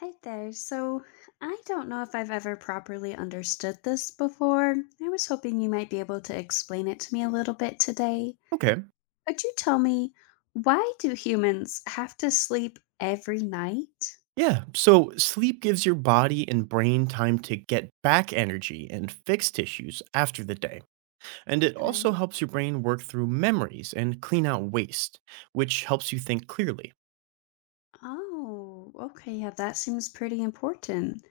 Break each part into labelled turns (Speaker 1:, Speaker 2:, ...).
Speaker 1: Hi there. So, I don't know if I've ever properly understood this before. I was hoping you might be able to explain it to me a little bit today.
Speaker 2: Okay.
Speaker 1: Could you tell me, why do humans have to sleep every night?
Speaker 2: Yeah. So sleep gives your body and brain time to get back energy and fix tissues after the day. And it
Speaker 1: Okay.
Speaker 2: also helps your brain work through memories and clean out waste, which helps you think clearly.
Speaker 1: Oh, okay. Yeah, that seems pretty important.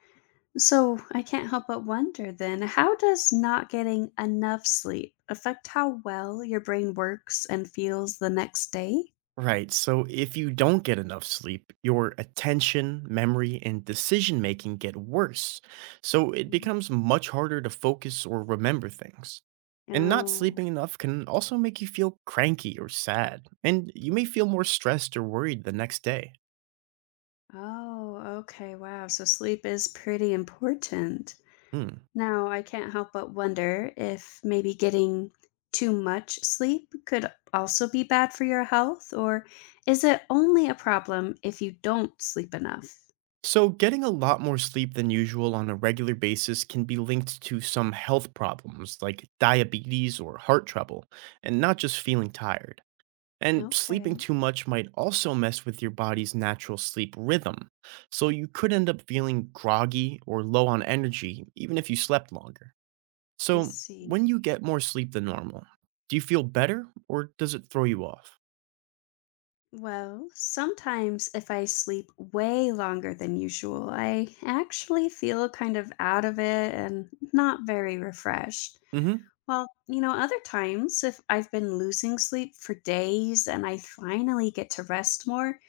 Speaker 1: So, I can't help but wonder then, how does not getting enough sleep affect how well your brain works and feels the next day?
Speaker 2: Right. So if you don't get enough sleep, your attention, memory, and decision making get worse. So it
Speaker 1: Mhm.
Speaker 2: becomes much harder to focus or remember things. And not
Speaker 1: Oh.
Speaker 2: sleeping enough can also make you feel cranky or sad, and you may feel more stressed or worried the next day.
Speaker 1: Oh, okay. Wow. So sleep is pretty important.
Speaker 2: Hmm.
Speaker 1: Now, I can't help but wonder if maybe getting too much sleep could also be bad for your health, or is it only a problem if you don't sleep enough?
Speaker 2: So, getting a lot more sleep than usual on a regular basis can be linked to some health problems like diabetes or heart trouble, and not just feeling tired. And
Speaker 1: Okay,
Speaker 2: sleeping too much might also mess with your body's natural sleep rhythm. So you could end up feeling groggy or low on energy, even if you slept longer.
Speaker 1: I
Speaker 2: So,
Speaker 1: see.
Speaker 2: when you get more sleep than normal, do you feel better or does it throw you off?
Speaker 1: Well, sometimes if I sleep way longer than usual, I actually feel kind of out of it and not very refreshed.
Speaker 2: Hmm.
Speaker 1: Well, you know, other times, if I've been losing sleep for days and I finally get to rest more,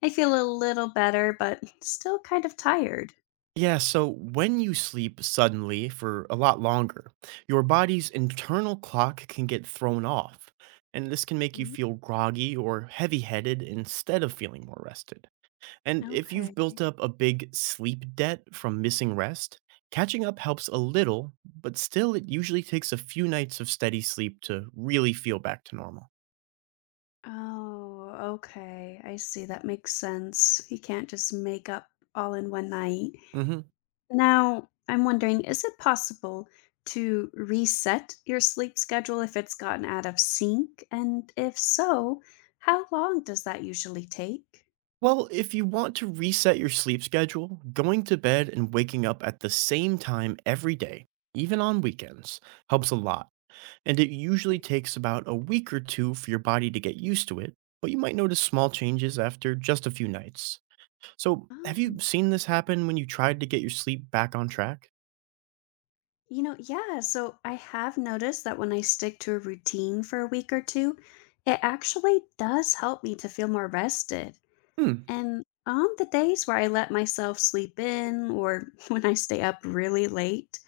Speaker 1: I feel a little better, but still kind of tired.
Speaker 2: Yeah, so when you sleep suddenly for a lot longer, your body's internal clock can get thrown off. And this can make you
Speaker 1: Mhm.
Speaker 2: feel groggy or heavy headed instead of feeling more rested. And if you've
Speaker 1: Okay.
Speaker 2: built up a big sleep debt from missing rest, catching up helps a little, but still, it usually takes a few nights of steady sleep to really feel back to normal.
Speaker 1: Oh, okay. I see. That makes sense. You can't just make up all in one night.
Speaker 2: Hmm.
Speaker 1: Now, I'm wondering, is it possible to reset your sleep schedule if it's gotten out of sync? And if so, how long does that usually take?
Speaker 2: Well, if you want to reset your sleep schedule, going to bed and waking up at the same time every day, even on weekends, helps a lot. And it usually takes about a week or two for your body to get used to it, but you might notice small changes after just a few nights. So,
Speaker 1: Oh.
Speaker 2: have you seen this happen when you tried to get your sleep back on track?
Speaker 1: You know, yeah. So I have noticed that when I stick to a routine for a week or two, it actually does help me to feel more rested.
Speaker 2: Hmm.
Speaker 1: And on the days where I let myself sleep in or when I stay up really late,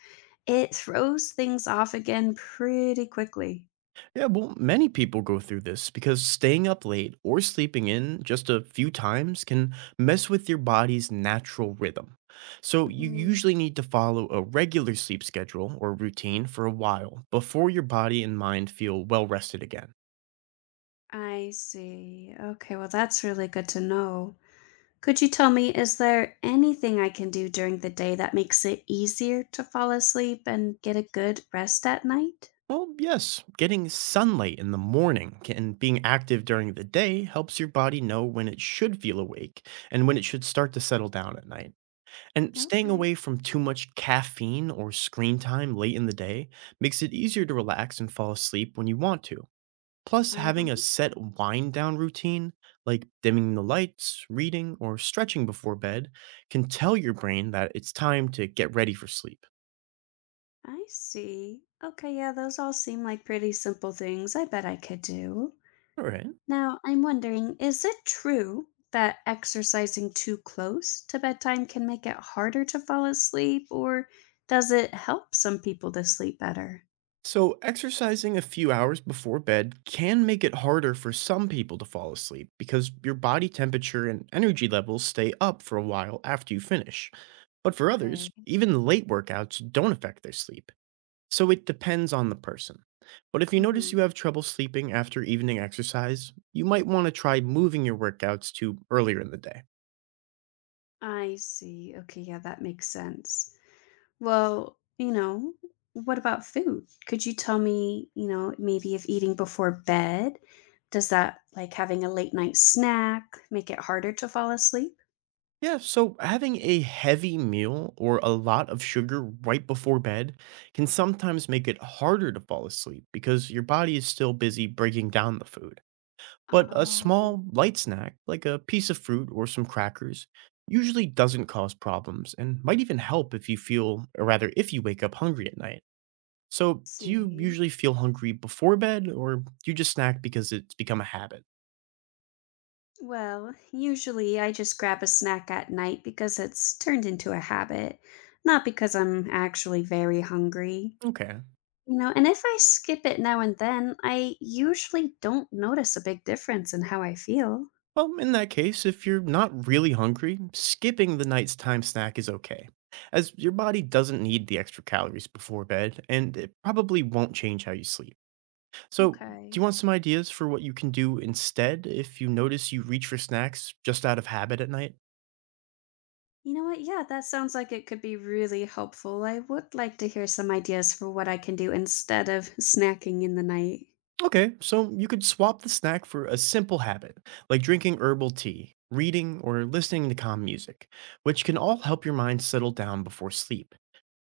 Speaker 1: it throws things off again pretty quickly.
Speaker 2: Yeah, well, many people go through this because staying up late or sleeping in just a few times can mess with your body's natural rhythm. So, you
Speaker 1: Hmm.
Speaker 2: usually need to follow a regular sleep schedule or routine for a while before your body and mind feel well rested again.
Speaker 1: I see. Okay, well, that's really good to know. Could you tell me, is there anything I can do during the day that makes it easier to fall asleep and get a good rest at night?
Speaker 2: Well, yes, getting sunlight in the morning and being active during the day helps your body know when it should feel awake and when it should start to settle down at night. And staying
Speaker 1: Okay.
Speaker 2: away from too much caffeine or screen time late in the day makes it easier to relax and fall asleep when you want to. Plus, having a
Speaker 1: Uh-huh.
Speaker 2: set wind down routine, like dimming the lights, reading, or stretching before bed, can tell your brain that it's time to get ready for sleep.
Speaker 1: I see. Okay, yeah, those all seem like pretty simple things I bet I could do.
Speaker 2: All right.
Speaker 1: Now, I'm wondering, is it true that exercising too close to bedtime can make it harder to fall asleep, or does it help some people to sleep better?
Speaker 2: So, exercising a few hours before bed can make it harder for some people to fall asleep because your body temperature and energy levels stay up for a while after you finish. But for others,
Speaker 1: Okay.
Speaker 2: even late workouts don't affect their sleep. So, it depends on the person. But if you notice you
Speaker 1: Mm-hmm.
Speaker 2: have trouble sleeping after evening exercise, you might want to try moving your workouts to earlier in the day.
Speaker 1: I see. Okay, yeah, that makes sense. Well, you know, what about food? Could you tell me, maybe if eating before bed, does that, like, having a late night snack, make it harder to fall asleep?
Speaker 2: Yeah, so having a heavy meal or a lot of sugar right before bed can sometimes make it harder to fall asleep because your body is still busy breaking down the food. But a
Speaker 1: Oh,
Speaker 2: small, light snack, like a piece of fruit or some crackers, usually doesn't cause problems and might even help if you feel, or rather, if you wake up hungry at night. So, do you
Speaker 1: see.
Speaker 2: usually feel hungry before bed or do you just snack because it's become a habit?
Speaker 1: Well, usually I just grab a snack at night because it's turned into a habit, not because I'm actually very hungry.
Speaker 2: Okay.
Speaker 1: You know, and if I skip it now and then, I usually don't notice a big difference in how I feel.
Speaker 2: Well, in that case, if you're not really hungry, skipping the night's time snack is okay, as your body doesn't need the extra calories before bed, and it probably won't change how you sleep. So, do
Speaker 1: Okay.
Speaker 2: you want some ideas for what you can do instead if you notice you reach for snacks just out of habit at night?
Speaker 1: You know what? Yeah, that sounds like it could be really helpful. I would like to hear some ideas for what I can do instead of snacking in the night.
Speaker 2: Okay, so you could swap the snack for a simple habit, like drinking herbal tea, reading, or listening to calm music, which can all help your mind settle down before sleep.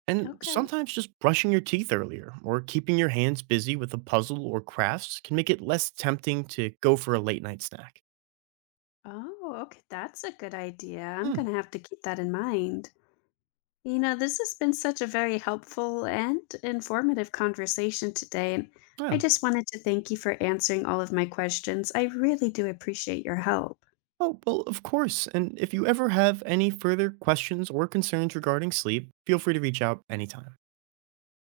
Speaker 2: And
Speaker 1: Okay.
Speaker 2: sometimes just brushing your teeth earlier or keeping your hands busy with a puzzle or crafts can make it less tempting to go for a late night snack.
Speaker 1: Oh, okay. That's a good idea. I'm
Speaker 2: Hmm,
Speaker 1: going to have to keep that in mind. You know, this has been such a very helpful and informative conversation today. And I
Speaker 2: yeah.
Speaker 1: just wanted to thank you for answering all of my questions. I really do appreciate your help.
Speaker 2: Oh, well, of course. And if you ever have any further questions or concerns regarding sleep, feel free to reach out anytime.